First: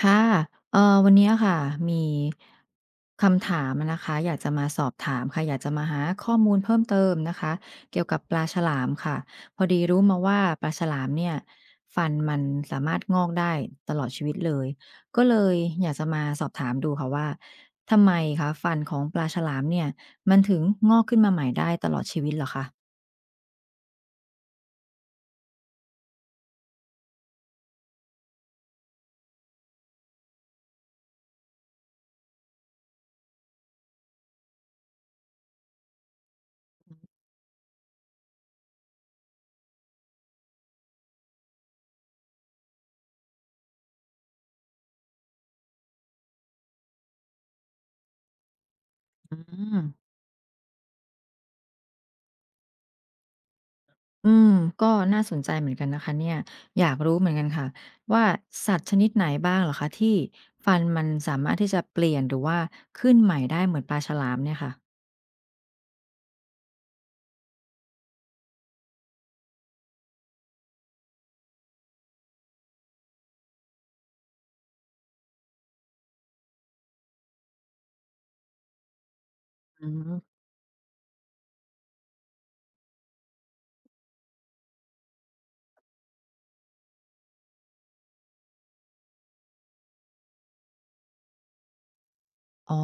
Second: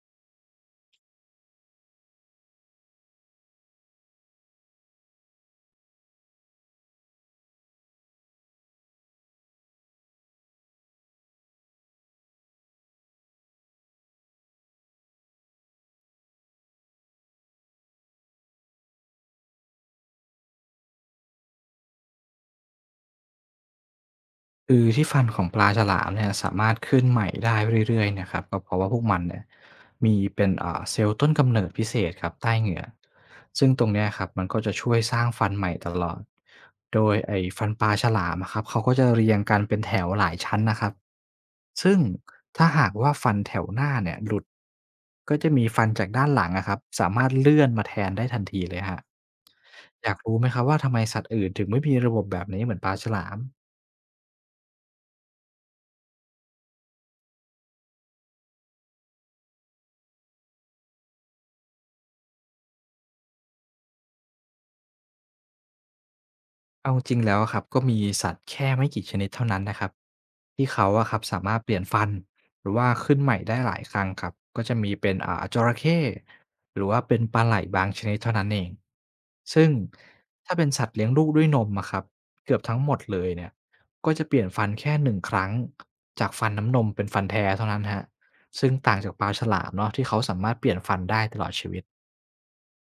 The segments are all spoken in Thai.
ค่ะวันเนี้ยค่ะ มีคำถามอะนะคะอยากจะมาสอบถามค่ะ อยากจะมาหาข้อมูลเพิ่มเติมนะคะเกี่ยวกับปลาฉลามค่ะ พอดีรู้มาว่าปลาฉลามเนี่ยฟันมันสามารถงอกได้ตลอดชีวิตเลยก็เลยอยากจะมาสอบถามดูค่ะว่า ทำไมคะฟันของปลาฉลามเนี่ยมันถึงงอกขึ้นมาใหม่ได้ตลอดชีวิตเหรอคะคือที่ฟันของปลาฉลามเนี่ยสามารถขึ้นใหม่ได้เรื่อยๆเนะครับก็เพราะว่าพวกมันเนี่ยมีเป็นเซลล์ต้นกำเนิดพิเศษครับใต้เหงือกซึ่งตรงเนี้ยครับมันก็จะช่วยสร้างฟันใหม่ตลอดโดยไอ้ฟันปลาฉลามอะครับเขาก็จะเรียงกันเป็นแถวหลายชั้นนะครับซึ่งก็จะมีฟันจากด้านหลังนะครับสามารถเลื่อนมาแทนได้ทันทีเลยฮะอืม อยากรู้ไหมครับว่าทำไมสัตว์อื่นถึงไม่มีระบบแบบนี้เหมือนปลาฉลาม อืมก็น่าสนใจเหมือนกันนะคะเนี่ยอยากรู้เหมือนกันค่ะว่าสัตว์ชนิดไหนบ้างเหรอคะที่ฟันมันสามารถที่จะเปลี่ยนหรือว่าขึ้นใหม่ได้เหมือนปลาฉลามเนี่ยค่ะเอาจริงแล้วอะครับก็มีสัตว์แค่ไม่กี่ชนิดเท่านั้นนะครับที่เขาอะครับสามารถเปลี่ยนฟันหรือว่าขึ้นใหม่ได้หลายครั้งครับก็จะมีเป็นจระเข้หรือว่าเป็นปลาไหลบางชนิดเท่านั้นเองซึ่งอืม ถ้าเป็นสัตว์เลี้ยงลูกด้วยนมอะครับเกือบทั้งหมดเลยเนี่ยก็จะเปลี่ยนฟันแค่1 ครั้งจากฟันน้ำนมเป็นฟันแท้เท่านั้นฮะซึ่งต่างจากปลาฉลามเนาะที่เขาสามารถเปลี่ยนฟันได้ตลอดชีวิต อ๋อ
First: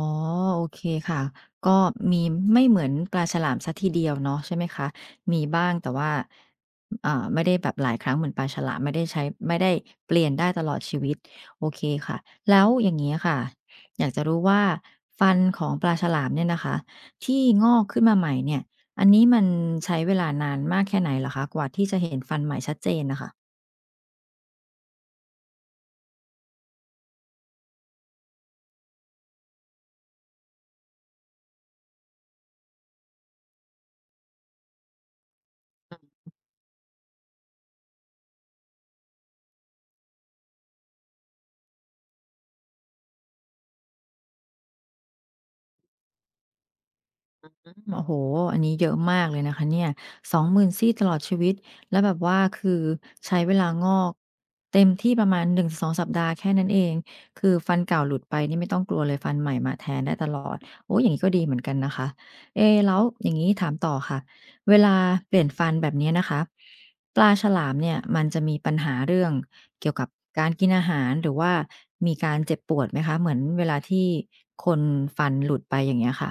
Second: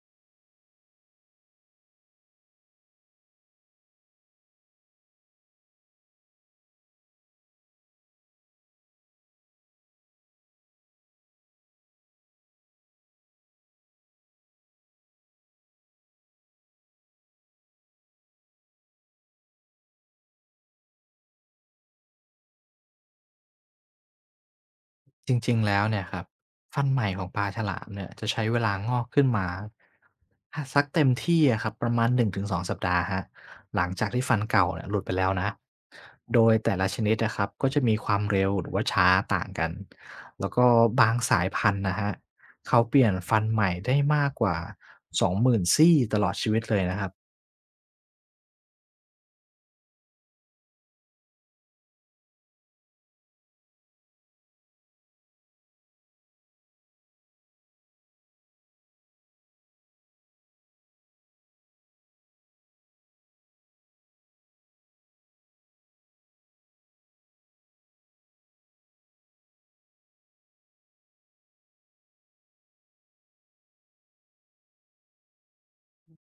โอเคค่ะก็มีไม่เหมือนปลาฉลามเสียทีเดียวเนาะใช่ไหมคะมีบ้างแต่ว่าไม่ได้แบบหลายครั้งเหมือนปลาฉลามไม่ได้ใช้ไม่ได้เปลี่ยนได้ตลอดชีวิตโอเคค่ะแล้วอย่างงี้ค่ะอยากจะรู้ว่าฟันของปลาฉลามเนี่ยนะคะที่งอกขึ้นมาใหม่เนี่ยอันนี้มันใช้เวลานานมากแค่ไหนเหรอคะกว่าที่จะเห็นฟันใหม่ชัดเจนน่ะค่ะ จริงๆ แล้วเนี่ยครับฟันใหม่ของปลาฉลามเนี่ยจะใช้เวลางอกขึ้นมาสักเต็มที่อะครับประมาณ1-2สองสัปดาห์ฮะหลังจากที่ฟันเก่าเนี่ยหลุดไปแล้วนะโดยแต่ละชนิดนะครับก็จะมีความเร็วหรือว่าช้าต่างกันแล้วก็บางสายพันธุ์นะฮะเขาเปลี่ยนฟันใหม่ได้มากกว่า20,000ซี่ตลอดชีวิตเลยนะครับ มโอ้โฮอันนี้เยอะมากเลยนะคะเนี่ย2 0 0 0นซี่ตลอดชีวิต แล้วแบบว่าคือใช้เวลางอกเต็มที่ประมาณ1-2สองสัปดาห์แค่นั้นเอง คือฟันเก่าหลุดไปนี่ไม่ต้องกลัวเลยฟันใหม่มาแทนได้ตลอดโอ้อย่างงี้ก็ดีเหมือนกันนะคะเอ๊แล้วอย่างงี้ถามต่อค่ะ เวลาเปลี่ยนฟันแบบเนี้ยนะคะปลาฉลามเนี่ยมันจะมีปัญหาเรื่องเกี่ยวกับการกินอาหารหรือว่ามีการเจ็บปวดไหมคะเหมือนเวลาที่คนฟันหลุดไปอย่างเงี้ยค่ะ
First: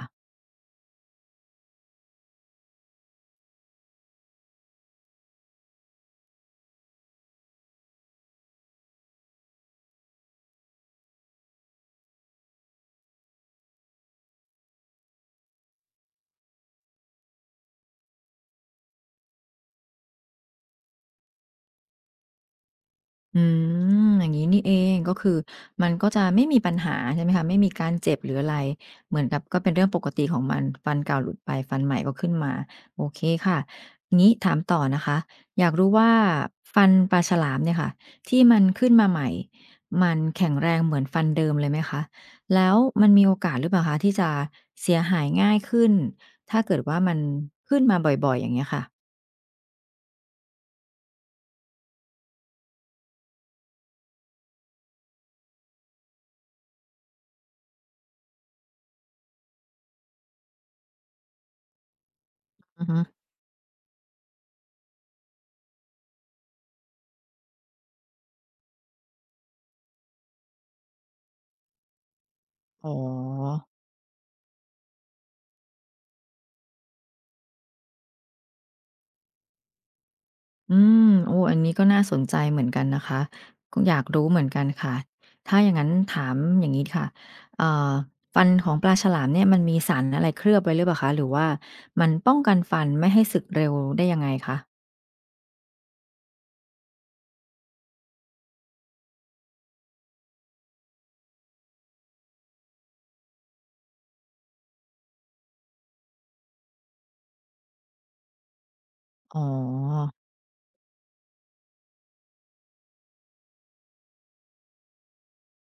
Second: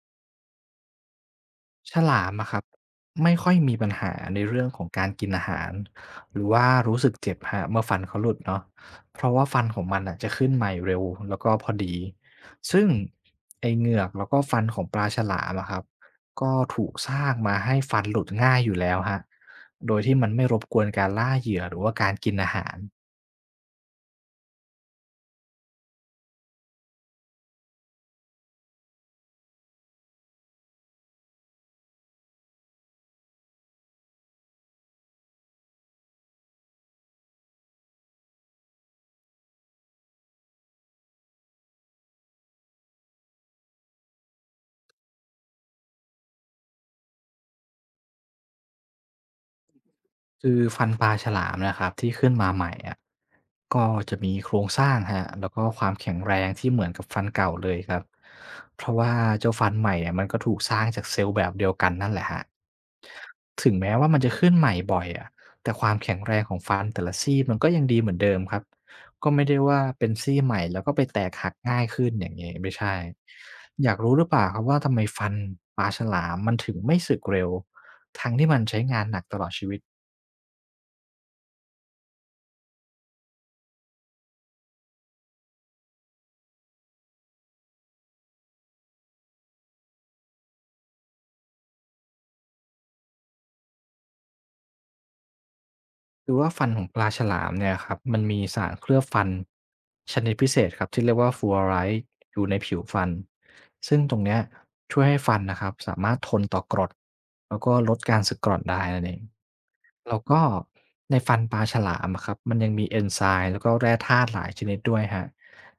ฉลามอะครับไม่ค่อยมีปัญหาในเรื่องของการกินอาหารหรือว่ารู้สึกเจ็บฮะเมื่อฟันเขาหลุดเนาะเพราะว่าฟันของมันอะจะขึ้นใหม่เร็วแล้วก็พอดีซึ่งไอ้เหงือกแล้วก็ฟันของปลาฉลามอะครับก็ถูกสร้างมาให้ฟันหลุดง่ายอยู่แล้วฮะโดยที่มันไม่รบกวนการล่าเหยื่อหรือว่าการกินอาหาร อืมอย่างนี้นี่เองก็คือมันก็จะไม่มีปัญหาใช่ไหมคะไม่มีการเจ็บหรืออะไรเหมือนกับก็เป็นเรื่องปกติของมันฟันเก่าหลุดไปฟันใหม่ก็ขึ้นมาโอเคค่ะงี้ถามต่อนะคะอยากรู้ว่าฟันปลาฉลามเนี่ยค่ะที่มันขึ้นมาใหม่มันแข็งแรงเหมือนฟันเดิมเลยไหมคะแล้วมันมีโอกาสหรือเปล่าคะที่จะเสียหายง่ายขึ้นถ้าเกิดว่ามันขึ้นมาบ่อยๆอย่างเงี้ยค่ะคือฟันปลาฉลามนะครับที่ขึ้นมาใหม่อะก็จะมีโครงสร้างฮะแล้วก็ความแข็งแรงที่เหมือนกับฟันเก่าเลยครับเพราะว่าเจ้าฟันใหม่เนี่ยมันก็ถูกสร้างจากเซลล์แบบเดียวกันนั่นแหละฮะอือฮึถึงแม้ว่ามันจะขึ้นใหม่บ่อยอะแต่ความแข็งแรงของฟันแต่ละซี่มันก็ยังดีเหมือนเดิมครับก็ไม่ได้ว่าเป็นซี่ใหม่แล้วก็ไปแตกหักง่ายขึ้นอย่างเงี้ยไม่อ๋ใช่อ อยากรู้หรือเปล่าครับว่าทำไมฟันปลาฉลามมันถึงไม่สึกเร็วทั้งที่มันใช้งานหนักตลอดชีวิต อืมโอ้อันนี้ก็น่าสนใจเหมือนกันนะคะก็อยากรู้เหมือนกันค่ะถ้าอย่างงั้นถามอย่างงี้ค่ะเอ่อฟันของปลาฉลามเนี่ยมันมีสารอะไรเคลือบไว้หรือเปล่าคะหรือว่ามันป้องกันฟันไม่ให้สึกเร็วได้ยังไงคะคือว่าฟันของปลาฉลามเนี่ยครับมันมีสารเคลือบฟันชนิดพิเศษครับที่เรียกว่าฟลูออไรด์อยู่ในผิวฟันซึ่งตรงเนี้ยช่วยให้ฟันนะครับสามารถทนต่อกรดแล้วก็ลดการสึกกร่อนได้นั่นเองอ๋อ แล้วก็ในฟันปลาฉลามอะครับมันยังมีเอนไซม์แล้วก็แร่ธาตุหลายชนิดด้วยฮะ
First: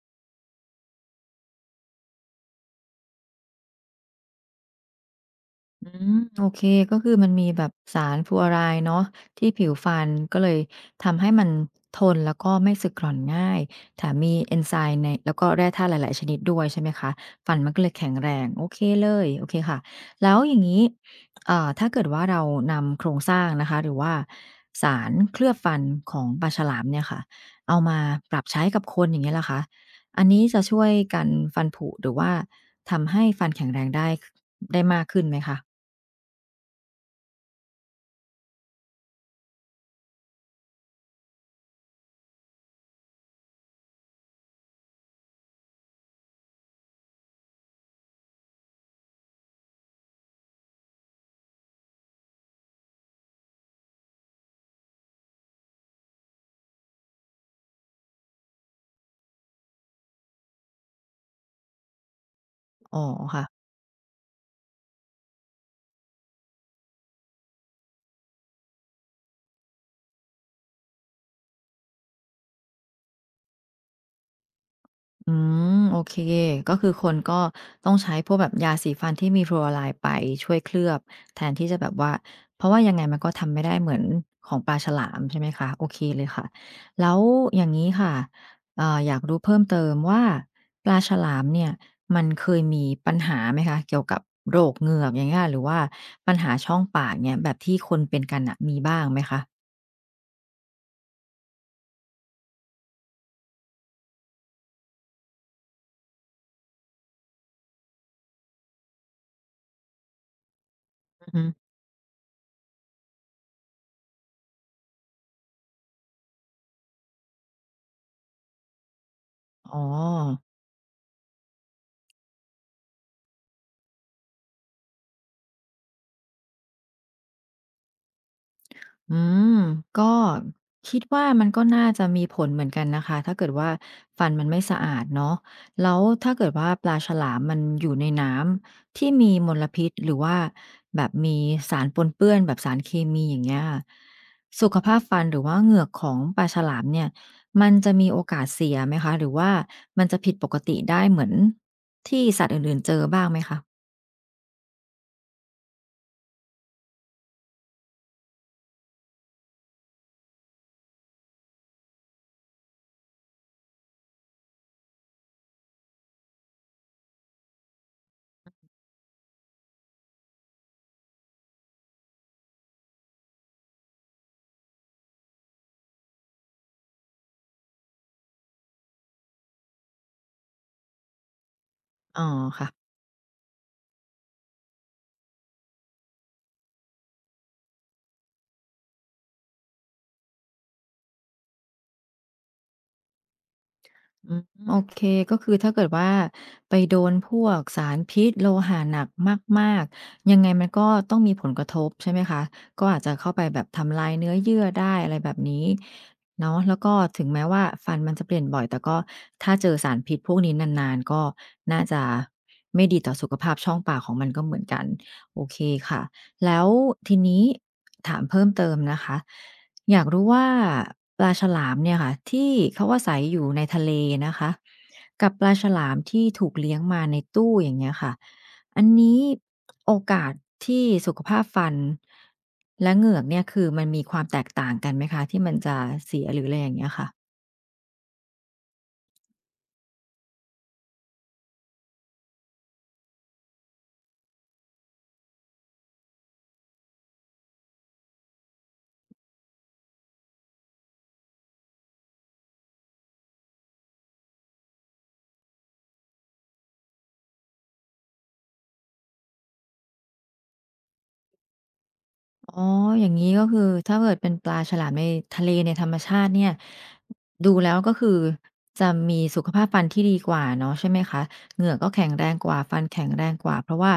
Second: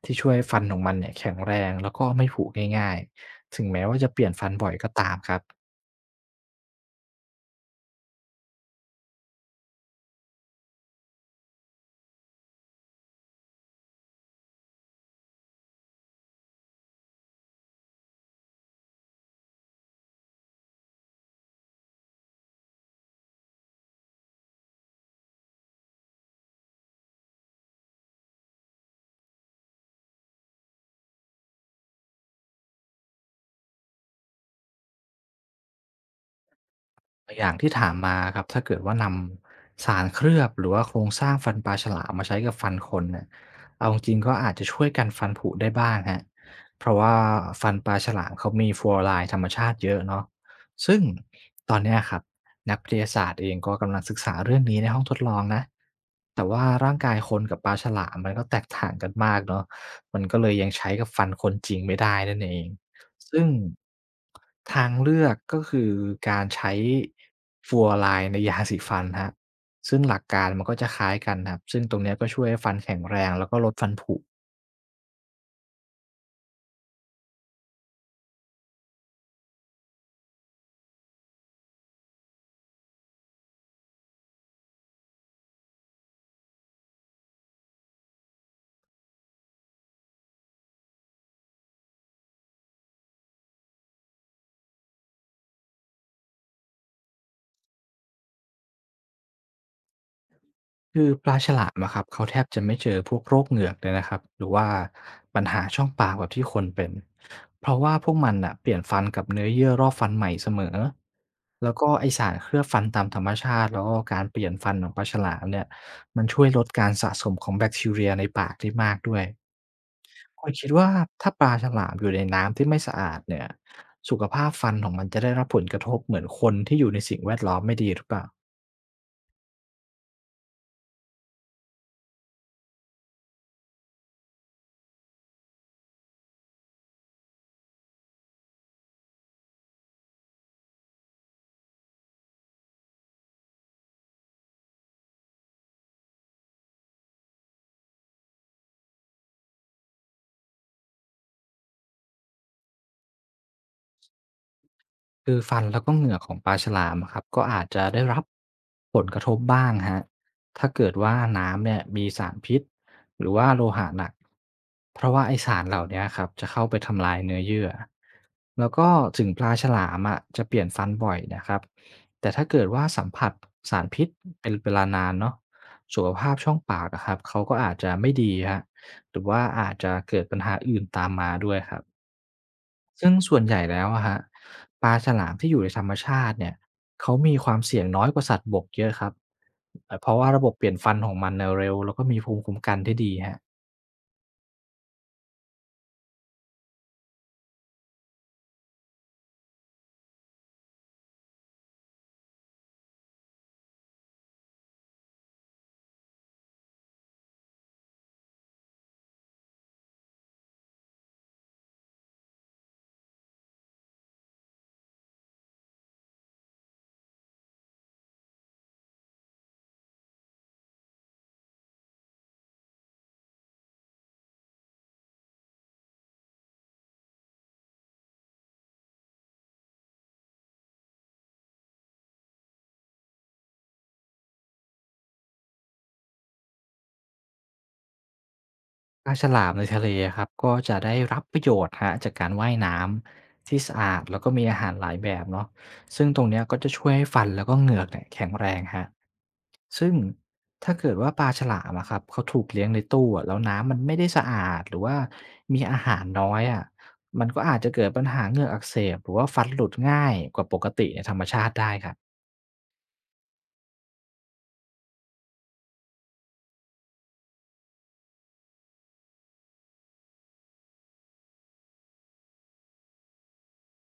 ที่ช่วยให้ฟันของมันเนี่ยแข็งแรงแล้วก็ไม่ผุง่ายๆถึงแม้ว่าจะเปลี่ยนฟันบ่อยก็ตามครับ อืมโอเคก็คือมันมีแบบสารฟลูออไรด์เนาะที่ผิวฟันก็เลยทำให้มันทนแล้วก็ไม่สึกกร่อนง่ายแถมมีเอนไซม์ในแล้วก็แร่ธาตุหลายๆชนิดด้วยใช่ไหมคะฟันมันก็เลยแข็งแรงโอเคเลยโอเคค่ะแล้วอย่างงี้ถ้าเกิดว่าเรานำโครงสร้างนะคะหรือว่าสารเคลือบฟันของปลาฉลามเนี่ยค่ะเอามาปรับใช้กับคนอย่างเงี้ยล่ะคะอันนี้จะช่วยกันฟันผุหรือว่าทำให้ฟันแข็งแรงได้ได้มากขึ้นไหมคะ อย่างที่ถามมาครับถ้าเกิดว่านำสารเคลือบหรือว่าโครงสร้างฟันปลาฉลามมาใช้กับฟันคนเนี่ยเอาจริงๆก็อาจจะช่วยกันฟันผุได้บ้างฮะเพราะว่าฟันปลาฉลามเขามีฟลูออไรด์ธรรมชาติเยอะเนาะซึ่งตอนเนี้ยครับนักวิทยาศาสตร์เองก็กำลังศึกษาเรื่องนี้ในห้องทดลองนะแต่ว่าร่างกายคนกับปลาฉลามมันก็แตกต่างกันมากเนาะมันก็เลยยังใช้กับฟันคนจริงไม่ได้นั่นเอง อ๋อค่ะซึ่งทางเลือกก็คือการใช้ฟลูออไรด์ในยาสีฟันครับซึ่งหลักการมันก็จะคล้ายกันครับซึ่งตรงเนี้ยก็ช่วยให้ฟันแข็งแรงแล้วก็ลดฟันผุอืมโอเคก็คือคนก็ต้องใช้พวกแบบยาสีฟันที่มีฟลูออไรด์ไปช่วยเคลือบแทนที่จะแบบว่าเพราะว่ายังไงมันก็ทำไม่ได้เหมือนของปลาฉลามใช่ไหมคะโอเคเลยค่ะแล้วอย่างนี้ค่ะอยากรู้เพิ่มเติมว่าปลาฉลามเนี่ยมันเคยมีปัญหาไหมคะเกี่ยวกับโรคเหงือกอย่างเงี้ยหรือว่าปัญหาช่องปากเนี่ยแบบที่คนเป็นกันอะมีบ้างไหมคะคือปลาฉลามอะครับเขาแทบจะไม่เจอพวกโรคเหงือกเลยนะครับหรือว่าปัญหาช่องปากแบบที่คนเป็นเพราะว่าพวกมันน่ะเปลี่ยนฟันกับเนื้อเยื่อรอบฟันใหม่เสมออือฮึแล้วก็ไอ้สารเคลือบฟันตามธรรมชาติแล้วก็การเปลี่ยนฟันของปลาฉลามเนี่ยมันช่วยลดการสะสมของแบคทีเรียในปากได้มากด้วย อ๋อ คุณคิดว่าถ้าปลาฉลามอยู่ในน้ำที่ไม่สะอาดเนี่ยสุขภาพฟันของมันจะได้รับผลกระทบเหมือนคนที่อยู่ในสิ่งแวดล้อมไม่ดีหรือเปล่า อืมก็คิดว่ามันก็น่าจะมีผลเหมือนกันนะคะถ้าเกิดว่าฟันมันไม่สะอาดเนาะแล้วถ้าเกิดว่าปลาฉลามมันอยู่ในน้ำที่มีมลพิษหรือว่าแบบมีสารปนเปื้อนแบบสารเคมีอย่างเงี้ยสุขภาพฟันหรือว่าเหงือกของปลาฉลามเนี่ยมันจะมีโอกาสเสียไหมคะหรือว่ามันจะผิดปกติได้เหมือนที่สัตว์อื่นๆเจอบ้างไหมคะคือฟันแล้วก็เหงื่อของปลาฉลามอะครับก็อาจจะได้รับผลกระทบบ้างฮะถ้าเกิดว่าน้ำเนี่ยมีสารพิษหรือว่าโลหะหนักเพราะว่าไอสารเหล่าเนี้ครับจะเข้าไปทำลายเนื้อเยื่อแล้วก็ถึงปลาฉลามอะจะเปลี่ยนฟันบ่อยนะครับแต่ถ้าเกิดว่าสัมผัสสารพิษเป็นเวลานานเนาะสุขภาพช่องปากอะครับเขาก็อาจจะไม่ดีฮะหรือว่าอาจจะเกิดปัญหาอื่นตามมาด้วยครับ อ๋อค่ะ ซึ่งส่วนใหญ่แล้วอะฮะปลาฉลามที่อยู่ในธรรมชาติเนี่ยเขามีความเสี่ยงน้อยกว่าสัตว์บกเยอะครับเพราะว่าระบบเปลี่ยนฟันของมันเน่ยเร็วแล้วก็มีภูมิคุ้มกันที่ดีฮะอืมโอเค ก็คือถ้าเกิดว่าไปโดนพวกสารพิษโลหะหนักมากๆ ยังไงมันก็ต้องมีผลกระทบใช่ไหมคะ ก็อาจจะเข้าไปแบบทำลายเนื้อเยื่อได้อะไรแบบนี้เนาะแล้วก็ถึงแม้ว่าฟันมันจะเปลี่ยนบ่อยแต่ก็ถ้าเจอสารพิษพวกนี้นานๆ ก็น่าจะไม่ดีต่อสุขภาพช่องปากของมันก็เหมือนกัน โอเคค่ะ แล้วทีนี้ถามเพิ่มเติมนะคะ อยากรู้ว่าปลาฉลามเนี่ยค่ะที่เขาอาศัยอยู่ในทะเลนะคะกับปลาฉลามที่ถูกเลี้ยงมาในตู้อย่างเงี้ยค่ะอันนี้โอกาสที่สุขภาพฟันและเหงือกเนี่ยคือมันมีความแตกต่างกันไหมคะที่มันจะเสียหรืออะไรอย่างเงี้ยค่ะ ปลาฉลามในทะเลครับก็จะได้รับประโยชน์ฮะจากการว่ายน้ำที่สะอาดแล้วก็มีอาหารหลายแบบเนาะซึ่งตรงเนี้ยก็จะช่วยให้ฟันแล้วก็เหงือกเนี่ยแข็งแรงฮะ ซึ่งถ้าเกิดว่าปลาฉลามอะครับเขาถูกเลี้ยงในตู้อะแล้วน้ำมันไม่ได้สะอาดหรือว่ามีอาหารน้อยอะมันก็อาจจะเกิดปัญหาเหงือกอักเสบหรือว่าฟันหลุดง่ายกว่าปกติในธรรมชาติได้ครับ อ๋ออย่างนี้ก็คือถ้าเกิดเป็นปลาฉลามในทะเลในธรรมชาติเนี่ยดูแล้วก็คือจะมีสุขภาพฟันที่ดีกว่าเนาะใช่ไหมคะเหงือกก็แข็งแรงกว่าฟันแข็งแรงกว่าเพราะว่า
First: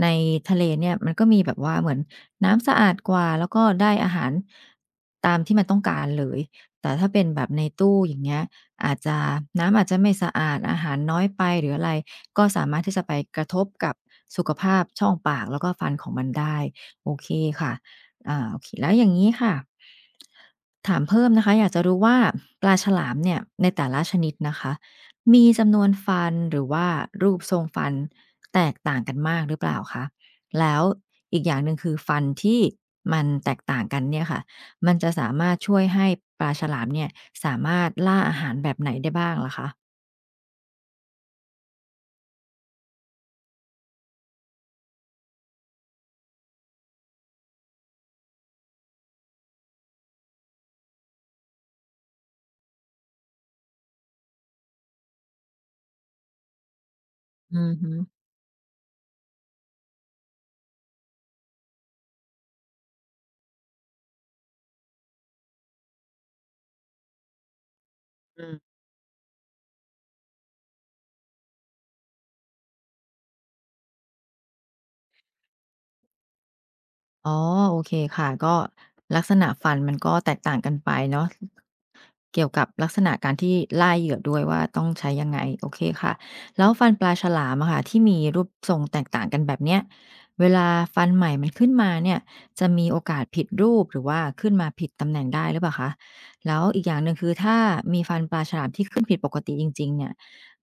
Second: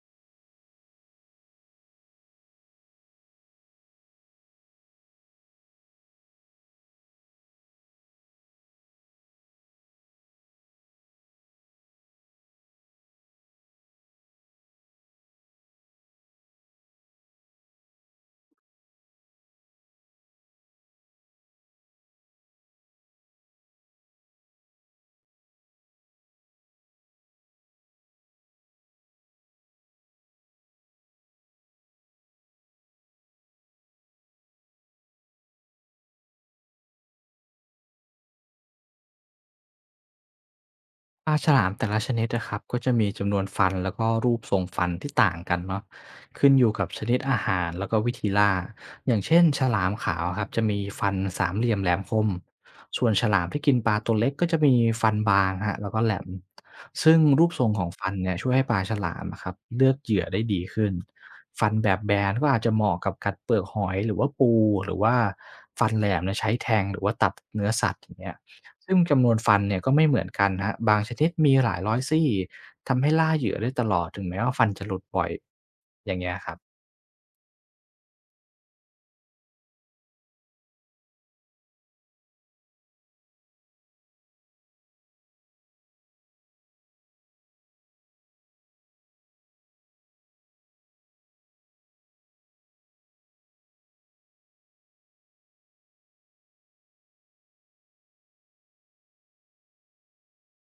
ในทะเลเนี่ยมันก็มีแบบว่าเหมือนน้ำสะอาดกว่าแล้วก็ได้อาหารตามที่มันต้องการเลยแต่ถ้าเป็นแบบในตู้อย่างเงี้ยอาจจะน้ำอาจจะไม่สะอาดอาหารน้อยไปหรืออะไรก็สามารถที่จะไปกระทบกับสุขภาพช่องปากแล้วก็ฟันของมันได้โอเคค่ะ อาโอเคแล้วอย่างนี้ค่ะถามเพิ่มนะคะอยากจะรู้ว่าปลาฉลามเนี่ยในแต่ละชนิดนะคะมีจำนวนฟันหรือว่ารูปทรงฟันแตกต่างกันมากหรือเปล่าคะแล้วอีกอย่างหนึ่งคือฟันที่มันแตกต่างกันเนี่ยค่ะมันจะสามารถช่วยให้ปลาฉลามเนี่ยสามารถล่าอาหารแบบไหนได้บ้างล่ะคะปลาฉลามแต่ละชนิดนะครับก็จะมีจำนวนฟันแล้วก็รูปทรงฟันที่ต่างกันเนาะขึ้นอยู่กับชนิดอาหารแล้วก็วิธีล่าอย่างเช่นฉลามขาวครับจะมีฟันสามเหลี่ยมแหลมคมส่วนฉลามที่กินปลาตัวเล็กก็จะมีฟันบางฮะแล้วก็แหลมซึ่งรูปอืทรงอขอฮึ งฟันเนี่ยช่วยให้ปลาฉลามอะครับเลือกเหยื่อได้ดีขึ้นฟันแบบแบนก็อาจจะเหมาะกับกัดเปลือกหอยหรือว่าปูหรือว่าฟันแหลมเนี่ยใช้แทงหรือว่าตัดเนื้อสัตว์อย่างเงี้ย ซึ่งจำนวนฟันเนี่ยก็ไม่เหมือนกันนะฮบบางชนิดมีหลายร้อยซี่ทำให้ล่าเหยื่อได้ตลอดถึงแม้ว่าฟันจะหลุดบ่อยอย่างเงี้ยครับ อ๋อโอเคค่ะก็ลักษณะฟันมันก็แตกต่างกันไปเนาะเกี่ยวกับลักษณะการที่ล่าเหยื่อด้วยว่าต้องใช้ยังไงโอเคค่ะแล้วฟันปลาฉลามอะค่ะที่มีรูปทรงแตกต่างกันแบบเนี้ยเวลาฟันใหม่มันขึ้นมาเนี่ยจะมีโอกาสผิดรูปหรือว่าขึ้นมาผิดตำแหน่งได้หรือเปล่าคะแล้วอีกอย่างหนึ่งคือถ้ามีฟันปลาฉลามที่ขึ้นผิดปกติจริงๆเนี่ย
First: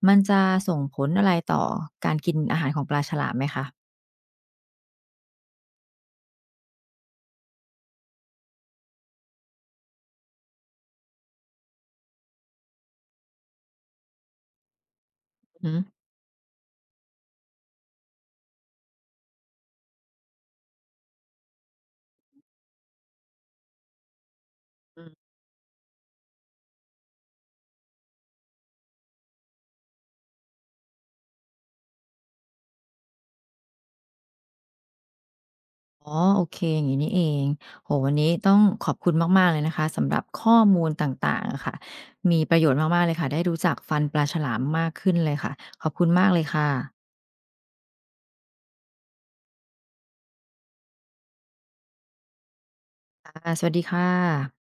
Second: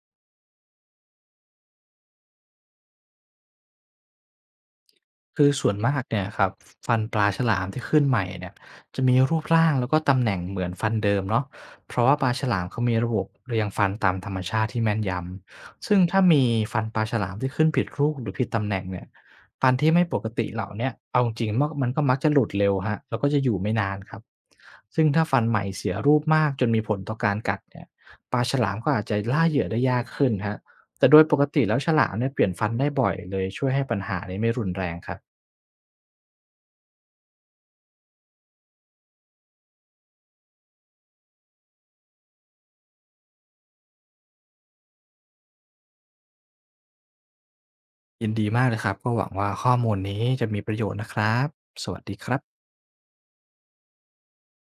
มันจะส่งผลอะไรต่อการกินอาหารของปลาฉลามไหมคะคือส่วนมากเนี่ยครับฟันปลาฉลามที่ขึ้นใหม่เนี่ยจะมีรูปร่างแล้วก็ตำแหน่งเหมือนฟันเดิมเนาะเพราะว่าปลาฉลามเขามีระบบเรียงฟันตามธรรมชาติที่แม่นยอือฮึ ำซึ่งถ้ามีฟันปลาฉลามที่ขึ้นผิดรูปหรือผิดตำแหน่งเนี่ยฟันที่ไม่ปกติเหล่าเนี้ยเอาจริงๆมันก็มักจะหลุดเร็วฮะแล้วก็จะอยู่ไม่นานครับซึ่งถ้าฟันใหม่เสียรูปมากจนมีผลต่อการกัดเนี่ยปลาฉลามก็อาจจะล่าเหยื่อได้ยากขึ้นฮะแต่โดยปกติแล้วฉลามเนี่ยเปลี่ยนฟันได้บ่อยเลยช่วยให้ปัญหานี้ไม่รุนแรงครับ อ๋อโอเคอย่างนี้นี่เองโหวันนี้ต้องขอบคุณมากๆเลยนะคะสำหรับข้อมูลต่างๆอะค่ะมีประโยชน์มากๆเลยค่ะได้รู้จักฟันปลาฉลามมากขึ้นเลยค่ะขอบคุณมากเลยค่ะยินดีมากเลยครับ ก็หวังว่าข้อมูลนี้จะมีประโยชน์นะครับ สวัสดีครับค่ะสวัสดีค่ะ